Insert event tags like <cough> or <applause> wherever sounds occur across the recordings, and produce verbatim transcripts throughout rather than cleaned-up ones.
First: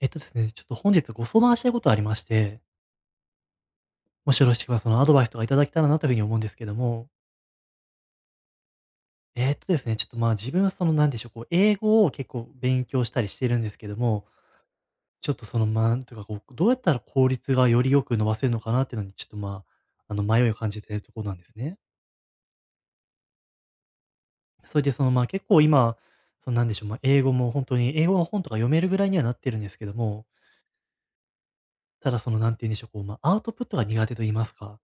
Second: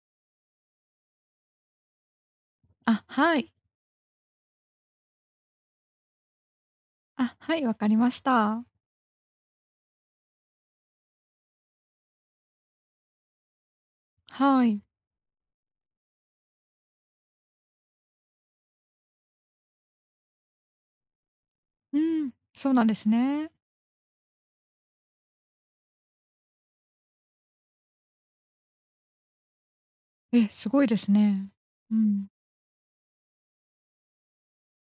えっとですね、ちょっと本日ご相談したいことありまして、あ、はい。もしよろしければそのアドバイスとかいただけたらなというふうに思うんですけども、あ、はい、わかりました。えっとですね、ちょっとまあ自分はそのなんでしょう、こう英語を結構勉強したりしてるんですけども、はい。ちょっとそのまあ、なんというかこう、どうやったら効率がよりよく伸ばせるのかなっていうのにちょっとまあ、あの迷いを感じているところなんですね。うん、そうなんですね。それでそのまあ結構今、そのなんでしょう、まあ英語も本当に英語の本とか読めるぐらいにはなってるんですけども、え、すごいですね。うただん、そのなんて言うんでしょう、こうまあアウトプットが苦手と言いますか、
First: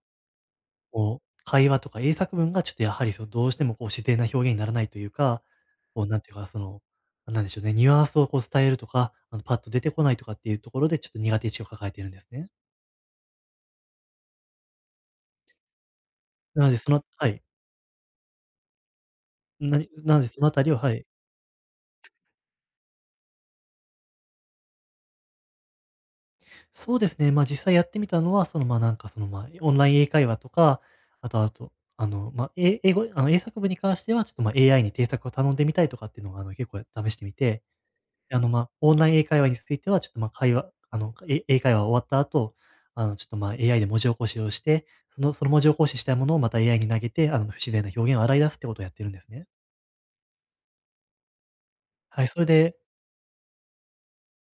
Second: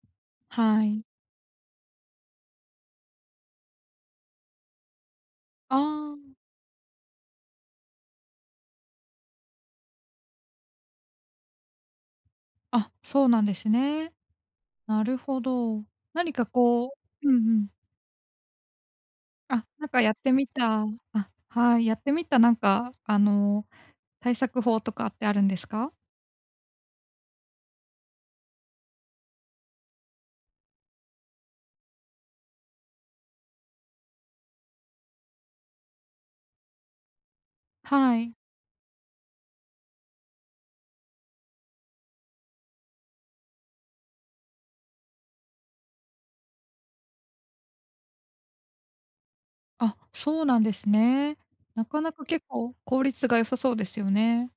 はい。こう、会話とか英作文がちょっとやはりそのどうしてもこう自然な表現にならないというか、あこうなんていうか、その、なんでしょうね、ニュアンスをこう伝えるとか、あの、パッと出てこないとかっていうところでちょっと苦手意識を抱えているんですね。あ、あ、そうなんですね。なるほど。何かなのでそこのはううんい。うん。あ、ななんかやっなのでてそみのあたりをたあ、はい。はい、やってみた、なんか、あの、対策法とかってあるんですか？そうですね、まあ、実際やってみたのは、その、まあ、なんかその、まあ、オンライン英会話とか、あとあと、あの、ま、あ英英語あの、英作文に関してはちょっと、まあ、エーアイ に添削を頼んでみたいとかっていうのが、あの、結構試してみてはい。あの、まあ、オンライン英会話については、ちょっと、まあ、会話あの、え英会話終わった後、あの、ちょっと、まあ、エーアイ で文字起こしをして、そのその文字起こししたものをまた エーアイ に投げて、あの、不自然な表現を洗い出すってことをやってるんですね。あ、そうなんですね。なかなかはい、そ結れ構で効率が良さそうですよね。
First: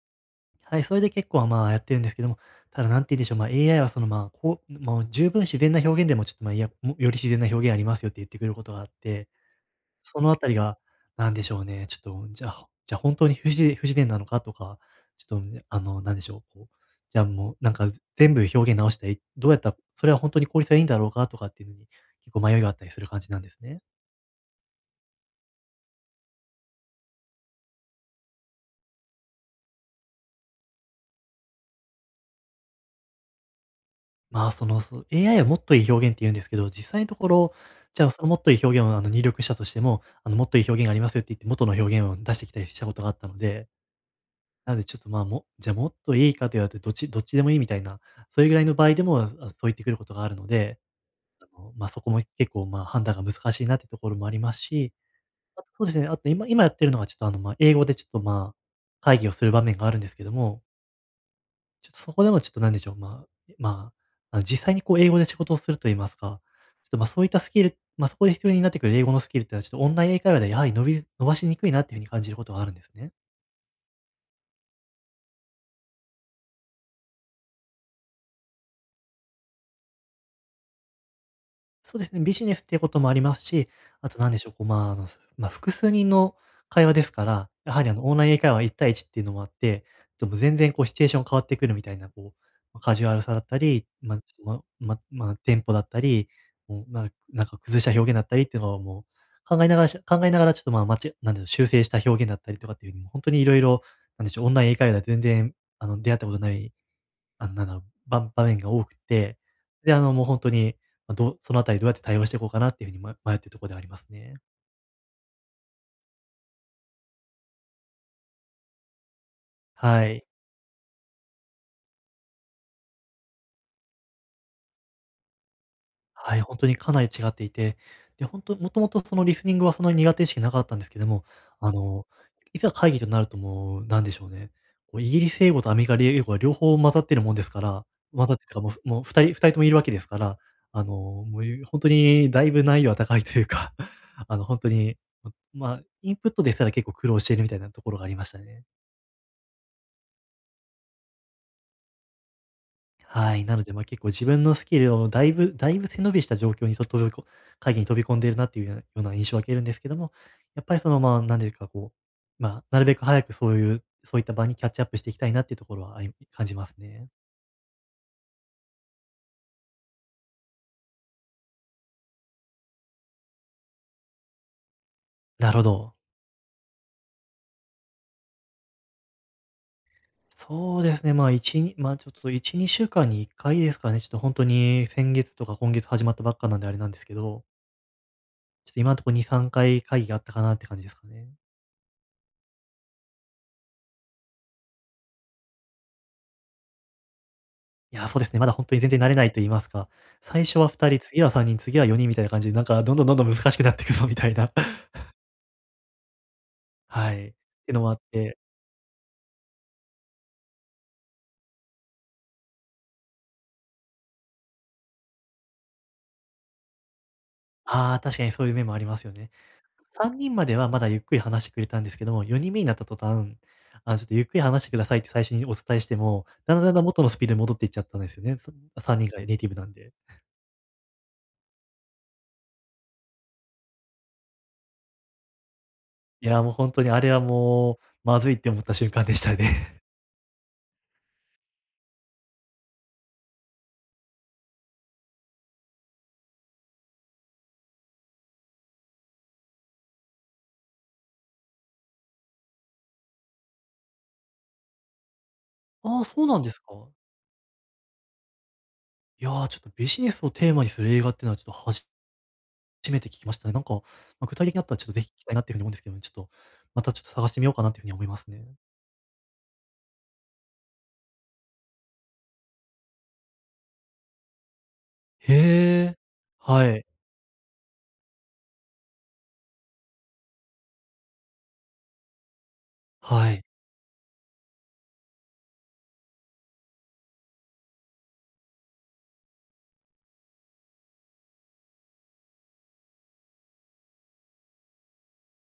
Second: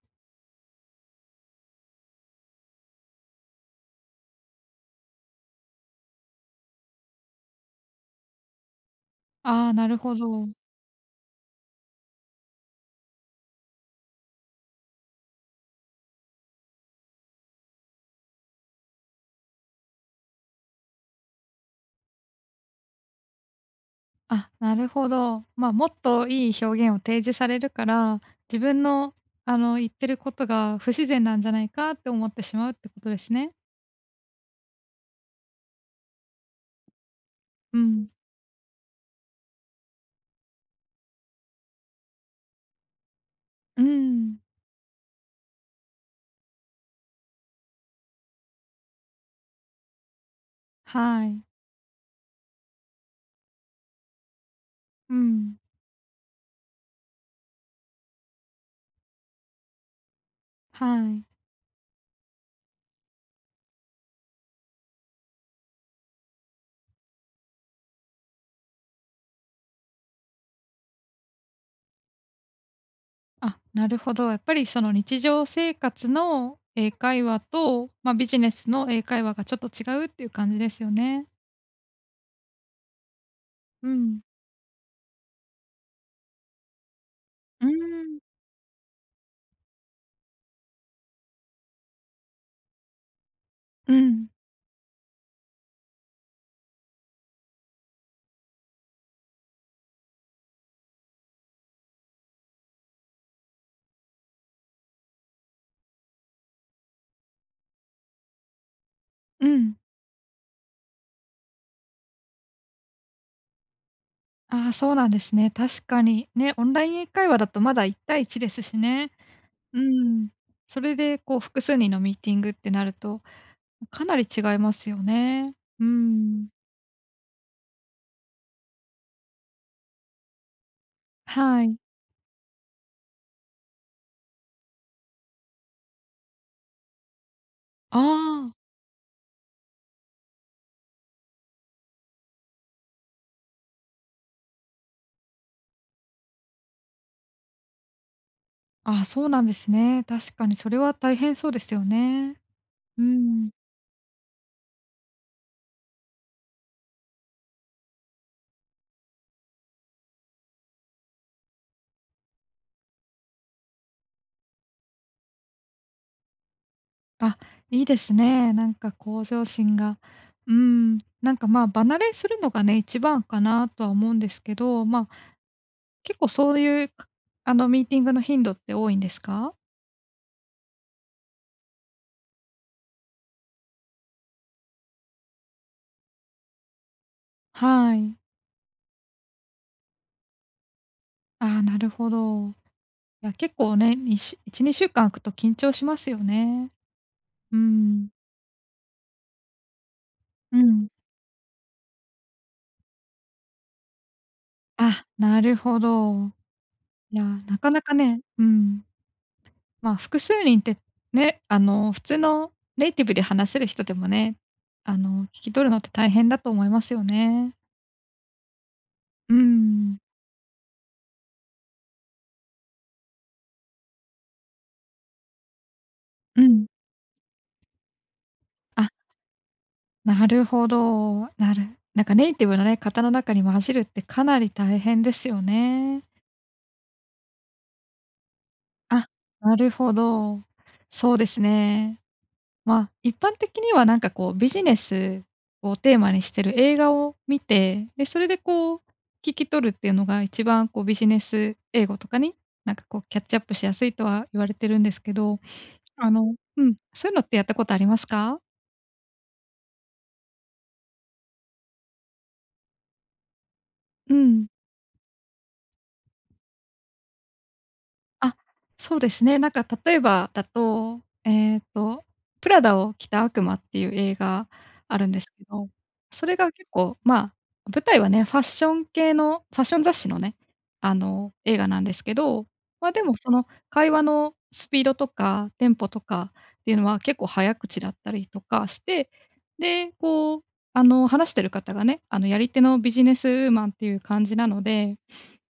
はい、それで結構、まあ、やってるんですけども、ただ、なんて言うんでしょう、まあ、エーアイ はその、ま、こうもう十分自然な表現でも、ちょっと、ま、いや、もより自然な表現ありますよって言ってくることがあってああ、なるほそのあたど。りが、なんでしょうね、ちょっと、じゃあじゃあ本当に不自不自然なのかとか、ちょっと、ねあの、なんでしょう、こう、じゃあもうなんか全部表現直して、どうやったらそれは本当に効率がいいんだろうかとかっていうのに、結構迷いがあったりする感じなんですね。あ、なるほど。まあ、もっといい表現を提示されるから、自分の、あの、言ってることが不自然なんじゃないかって思ってしまうってことですね。まあ、その、そ エーアイ はもっといい表現って言うんですけど、実際のところ、うじん。ゃあそのもっといい表現をあの入力したとしても、あのもっといい表現がありますよって言って元の表現を出してきたりしたことがあったので、うん。なのでちょっとまあも、じゃあもっといいかと言われてどっち、どっちでもいいみたいな、それぐらいの場合でも、あそう言ってくることがあるので、はい。まあ、そこも結構、まあ、判断が難しいなってところもありますし、うん。あとそうですね、あと今今やってるのがちょっと、あの、まあ、英語でちょっと、まあ、会議をする場面があるんですけども、はい。ちょっとそこでもちょっとなんでしょう、まあまあ、あの、実際にこう英語で仕事をすると言いますか、ちょっと、まあ、そういったスキル、まあ、そこで必要になってくる英語のスキルっていうのはちょっとオンライン英会話ではやはり伸び伸ばしにくいなっていうふうに感じることがあるんですね。あ、なるほど。やっぱりその日常生活の英会話と、まあ、ビジネスの英会話がちょっと違うっていう感じですよね。そうですね、ビジネスっていうこともありますし、うあん。と何でしょう、こう、まあ、あの、まあ、複数人の会話ですから、うやはりあの、オンん。ライン英会話いち対いちっていうのもあって、でも全然こうシチュエーション変わってくるみたいな、こう、カジュアルさだったり、うまあ、ちん。ょっと、まままあ、テンポだったり、もう、まあ、なんか崩した表現だったりっていうのをもう、考えながらし考えながらちょっと、まあ、まちなんでしょう、修正した表現だったりとかっていう風に、もう本当にいろいろなんでしょう、オンライン英会話では全然、あの、出会ったことないあの、なんだろう、ばん場面が多くて、うん。で、あの、もうほんとに、ま、どうそのあたりどうやって対応していこうかなっていう風にま迷ってるとこではありますね。ああ、そうなんですね。確かに。ね、オンライン英会話だとまだいち対いちですしね。うはい。ん。それでこう複数人のミーティングってなると、かなり違いますよね。うはい、ん。本当にかなり違っていて、で、本当もともとそのリスニングはそんなに苦手意識なかったんですけども、はあい。の、いざ会議となるともう、なんでしょうね、こうイギリス英語とアメリカ英語が両方混ざってるもんですからあ混ざってるあ。か、もうもう2人二人ともいるわけですから、あの、もう本当にだいぶ難易度は高いというか、<laughs> あの、本当に、ままあ、インプットですら結構苦労しているみたいなところがありましたね。あ、そうなんですね。確かにそれは大変そうですよね。うはい。ん。なので、ま、結構自分のスキルをだいぶだいぶ背伸びした状況にそ飛びこ会議に飛び込んでいるなっていうようなような印象を受けるんですけども、やっぱりその、まあ、なんていうかこう、まあ、なるべく早くそういうそういった場にキャッチアップしていきたいなっていうところはあり感じますね。あ、いいですね。なんか向上心が。うん。なんか、ま、あ離れするのがね、一番かなとは思うんですけど、ま、あなるほど。結構そういう、かあの、ミーティングの頻度って多いんですか？そうですね、ま、いち、一にまあ、ちょっといち、にしゅうかんにいっかいですかね、ちょっと本当に先月とか今月始まったばっかなんであれなんですけど、はい。ちょっと今のとこに、さんかい会議があったかなって感じですかね。ああ、なるほど。いや、結構ね、にしいち、にしゅうかん空くと緊張しますよね。ういや、ん。そうですね、まだ本当に全然慣れないと言いますか、最う初はん。ふたり、次はさんにん、次はよにんみたいな感じで、なんかどんどんどんどん難しくなっていくぞみたいな、<laughs> あ、なるほど。はいや、い、っなかてのなもあかっね、て、うん。まあ、複数人ってね、あの、普通のネイティブで話せる人でもね、あの、聞き取るのって大変だと思いますよね。ああ、確かにそういう面もありますよね。うん。さんにんまではまだゆっくり話してくれたんですけども、よにんめになった途端、あの、ちょっとゆっくり話してくださいって最初にお伝えしても、うだんだん。んだんだん元のスピードに戻っていっちゃったんですよね。あ、さんにんがネイティブなんで。なるほど。なるなんかネイティブのね、方の中に混じるってかなり大変ですよね。いや、もう本当にあれはもう、まずいって思った瞬間あ、でしたなるね。ほど。そうですね。まあ、一般的にはなんかこうビジネスをテーマにしてる映画を見て、で、それでこう聞き取るっていうのが一番こうビジネス英語とかに、なんかこうキャッチアップしやすいとは言われてるんですけど、<laughs> ああ、あそうのなんですうか。ん、そういうのってやったことありますか？いやー、ちょっとビジネスをテーマにする映画っていうのはちょっと初初めて聞きましたね。なんか、まうあ、具ん。体的にあったらちょっとぜひ聞きたいなっていうふうに思うんですけど、ちょっと、またちょっと探してみようかなっていうふうに思いますあ、ね。そうですね。なんか例えばだと、えっと、プラダを着た悪魔っていう映画あるんですけど、へえ。それがは結い。構、まあ、舞台はね、ファッション系のファッション雑誌のね、あの、映画なんですけど、ま、でもそはい。の会話のスピードとかテンポとかっていうのは結構早口だったりとかして、で、こう、あの、話してる方がね、あの、やり手のビジネスウーマンっていう感じなので。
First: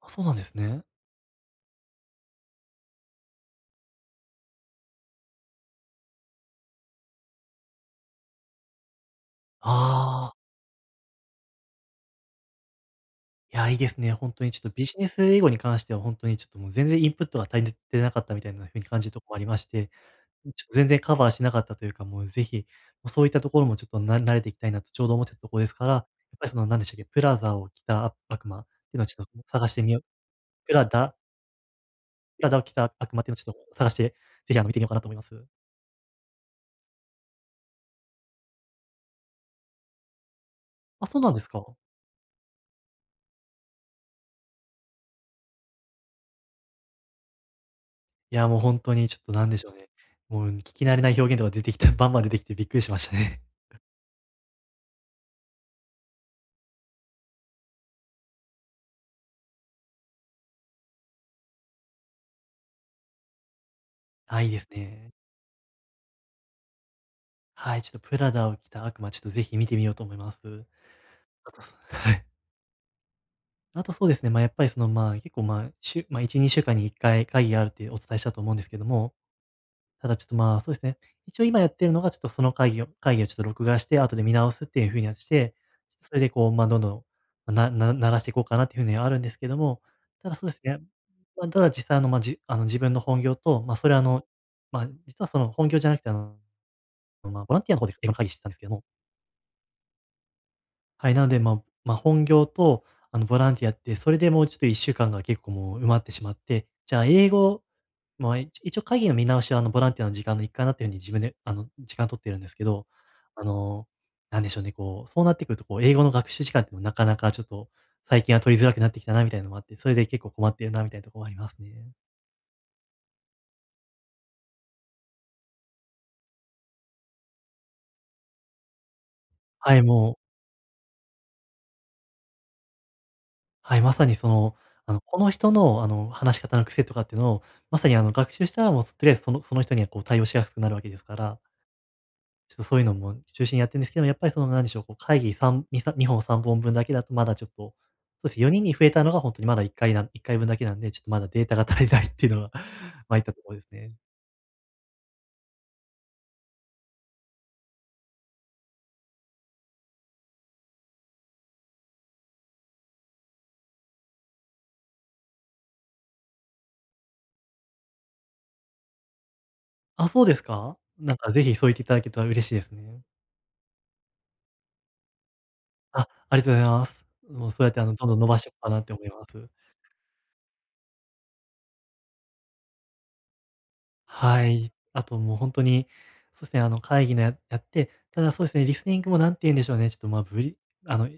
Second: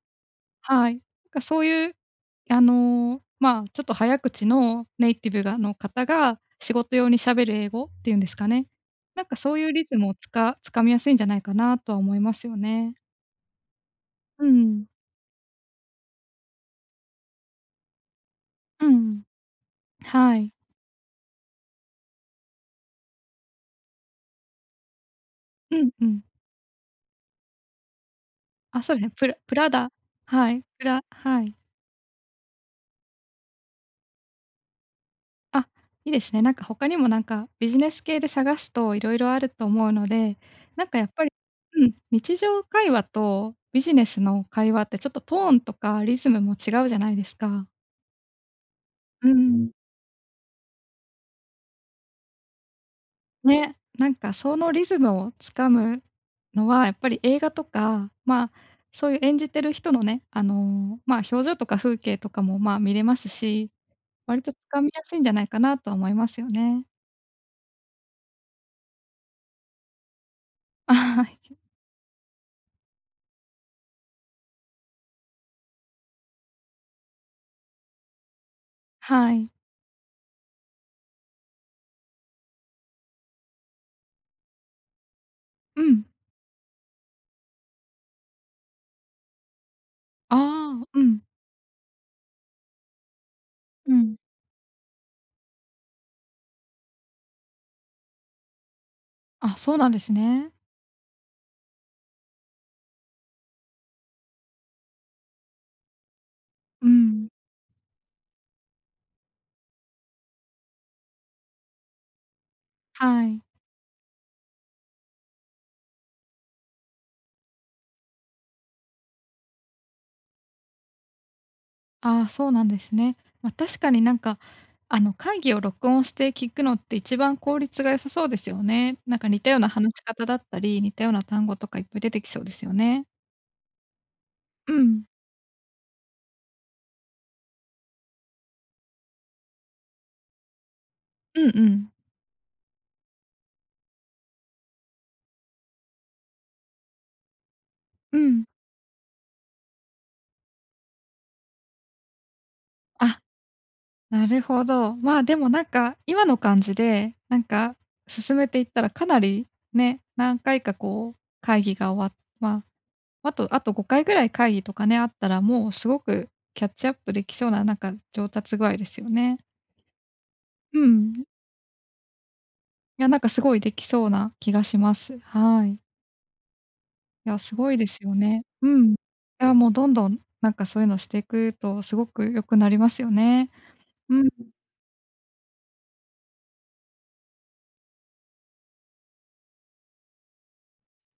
あ、そうなんですね。はい。なんかそういう、あの、まあ、ちょっと早口のネイティブがの方が仕事用に喋る英語っていうんですかね。なんかそういうリズムをつああ、かつかみやすいんじゃないかなとは思いますよね。いや、いいですね。本う当にちょっとん。ビジネス英語に関しては本当にちょっともう全然インプットが足りてなかったみたいなふうにう感じるとん。ころもありまして、はい。ちょっと全然カバーしなかったというか、もうぜひ、もうそういったところもちょっとな慣れていきたいなとちょうど思ってたところですうかんら、やうっん。ぱりその、なんでしたっけ、プラザを着た悪魔ってあ、そういうでのをすね。ちょプっとラプ探ラしてダみようはい、ププララダはい。体をきた悪魔っていうのをちょっと探して、ぜひあの見てみようかなと思います。あ、いいですね。なんか他にもなんかビジネス系で探すと色々あると思うので、なんかやあ、っそうぱりなんですか。うん、日常会話とビジネスの会話ってちょっとトーンとかリズムも違うじゃないですか。いや、もうほんとにちょっうとなんん。でしん。ょうね。もう聞き慣れない表現とか出てきたバンバン出てきてびっくりしましたね。ね、なんかそのリズムをつかむのはやっぱり映画とか、まあ、そういう演じてる人のね、あの、まあ、表情とか風景とかも、まあ、見れますし、<laughs> 割あ、いいとつですかみやね。すいんじゃないかなとは思いますよね。はい、ちょっとプラダを着た悪魔、ちょっとぜひ見てみようと思います。<laughs> あ、はあい。と、そはい。あとそうですね、ま、やっぱりその、まあ、結構、まあ、しゅま、いち、にしゅうかんにいっかい会議があるってお伝えしたと思うんですけども、はい。ただちょっと、まあ、そうですね。一応今やってるのが、ちょっとその会議を会議をちょっと録画して、後で見直すっていう風にやってて、うちょっん。とそれでこう、ま、あどんどん、なな鳴らしていこうかなっていう風にはあるんですけども、ただあそうですね、あ、うん。まあ、ただ実際あの、まあ、じあの、自分の本業と、ま、あそうれはあん。の、ま、あ実はその本業じゃなくて、あの、ま、ボランティアの方でいろいろ会議してたんですけども、あ、そうなんですね。はい、なので、まあま、本業とあの、ボランティアって、それでもうちょっといっしゅうかんが結構もう埋まってしまって、うじゃあん。英語まあ、一一応会議の見直しは、あの、ボランティアの時間の一環だっていうふうに自分で、あの、時間取ってるんですけど、はい。あの、なんでしょうね、こう、そうなってくると、こう、英語の学習時間っていうのもなかなかちょっと、最近は取りづらくなってきたなみたいなのもあって、それで結構困ってるなみたいなところもありますね。ああ、そうなんですね。まあ、確かになんか、あの、会議を録音して聞くのって一番効率が良さそうですよね。なんか似たようなはい、話しも方う、だったり、似たような単語とかいっぱい出てきそうですよね。はい、まさにその、うあの、ん。この人の、あの、話し方の癖とかっていうのを、まさに、あの、学習したらもう、とりあえずそのその人にはこう対応しやすくなるわけですから、うんうん。ちょっとそういうのも中心にやってるんですけど、やっぱりその、なんでしょう、こう会議さん、に、さにほんさんぼんぶんだけだとまだちょっと、うそうですん。ね、よにんに増えたのが本当にまだ1回ないっかいぶんだけなんで、ちょっとまだデータが足りないっていうのが、<laughs> ま、あ、いったところですね。なるほど。まあ、でもなんか、今の感じで、なんか進めていったらかなりね、何回かこう会議が終わっまあ、あとあとごかいぐらい会議とかね、あったら、もうすごくキャッチアップできそうな、なんか上達具合ですよね。あ、そうですか？うん。なんかぜひそう言っていただけたら嬉しいですいね。や、なんかすごいできそうな気がします。はい。あ、ありがとうございます。いや、もうすそうごやっいてあでの、すどんよどん伸ばね。していこううかなっん。てい思います。や、もうどんどん、なんかそういうのしていくとすごく良くなりますよね。うん、はい。あともう本当に、そうですね、あの、会議のややって、ただそうですね、リスニングもなんて言うんでしょうね、ちょっと、まあ、ブリあの、ま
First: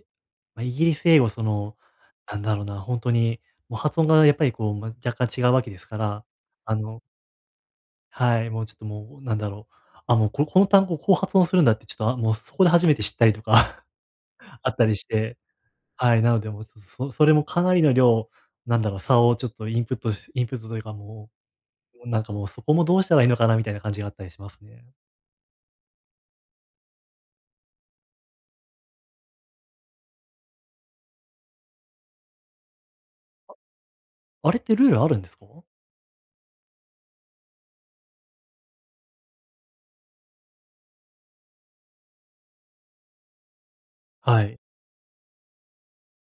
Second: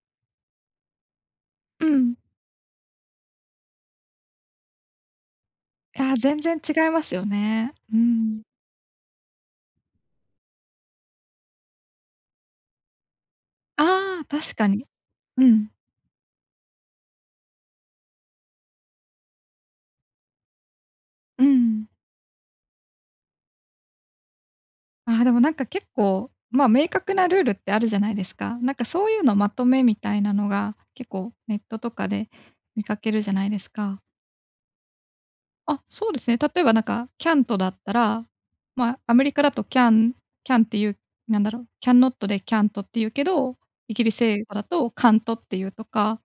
あ、イギリス英語、その、うん。なんだろうな、本当に、もう発音がやっぱりこう、まあ、若干違うわけですかいや、ら、全然違あいまの、すよね。うはん。い、もうちょっともう、なんだろう、あ、もうここの単語こう発音するんだって、ちょっと、あ、もうそこで初めて知ったりとか、 ああ、確 <laughs> かあっに。たりして、うん、はい、なのでもう、そそそれもかなりの量、なんだろう、差をちょっとインプットしインプットというかうん。もうなんかもうそこもどうしたらいいのかなみたいな感じがあったりしますね。あーでもなんか結構、まあ、明確なルールってあるじゃないですか。なんかそういうのまとめみたいなのが、結構ネットとかで見かけるじゃないですか。あれってルールあるんですか？あ、そうですね。例えばなんかキャントだったら、まあ、アメリカだとキャンキャンっていう、なんだろう、キャンノットでキャントっていうけど、イギリスは英語い。だとカントっていうとか、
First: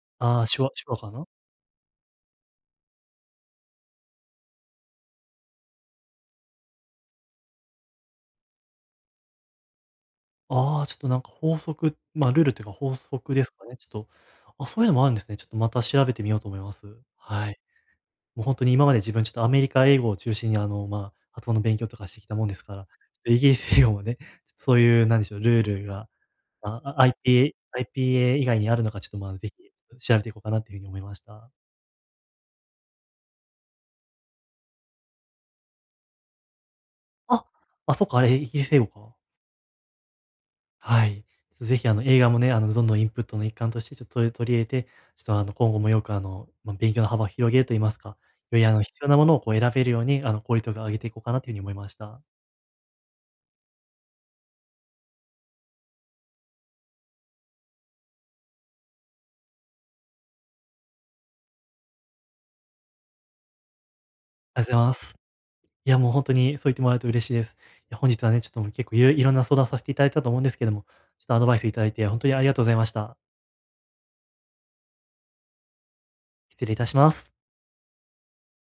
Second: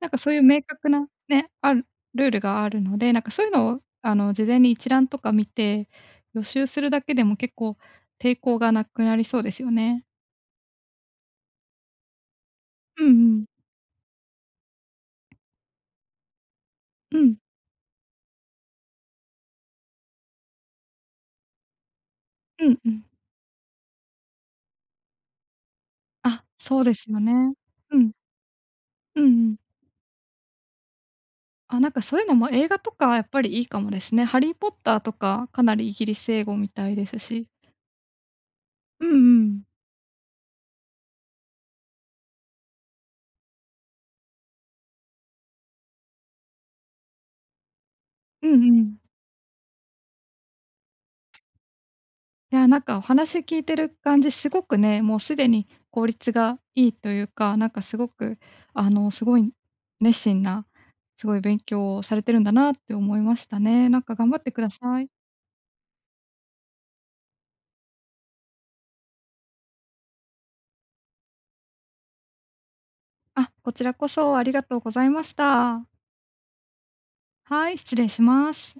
なんかそういあうあ、明手話手確話なかな？ね、あるルールがあるので、なんかそういうのをあの、事前に一覧とか見て、予習するだけでも結構抵抗がなくなりそうですよね。ああ、ちょっとなんか法則、ま、ルールっていうか法うんう則でん。すかね、ちょっと、あ、そういうのもあるんですね。ちょっとまた調べてみようと思います。うん。はい。もう本当に今まで自分ちょっとアメリカ英語を中心にあの、まあ、発音の勉強とかしてきたもんですうかんら、うん。イギリス英語もね、ちょっとそういうなんでしょう、ルールが、あ、そあうであ すよね。アイピーエー うん。アイピーエー 以外にあるのかちょっと、うんうまあ、ぜひん。調べていこうかなっていうふうに思いました。あ、なんかそういうのも映画とかやっぱりいいかもですね。ハリー・ポッターとか、かなりイギリス英語みたいですあ、し。あ、そっか、あれイギリス英語うんか。うん。はい。ぜひあの映画もね、あのどんどんインプットの一環としてちょっと取り取り入れて、ちょっとあの今後もよくあの、まあ、勉強の幅を広げると言いますか、うよんりうあのん。必要なものをこう選べるように、あの効率を上げていこうかなというふうに思いました。いや、なんかお話聞いてる感じ、すごくね、もうすでに効率がいいというか、なんかすごく、あの、すごい熱心な、すごい勉強をされてるんだなって思いましたね。なんか頑ありがとう張ってくだございまさい。す。いやもう本当にそう言ってもらえると嬉しいです。いや本日はね、ちょっともう結構いろいろんな相談させていただいたと思うんですけども、ちょっとアドバイスいただいて本当にありがとうございました。あ、こちらこそありがとうございました。失礼いたします。はい、失礼します。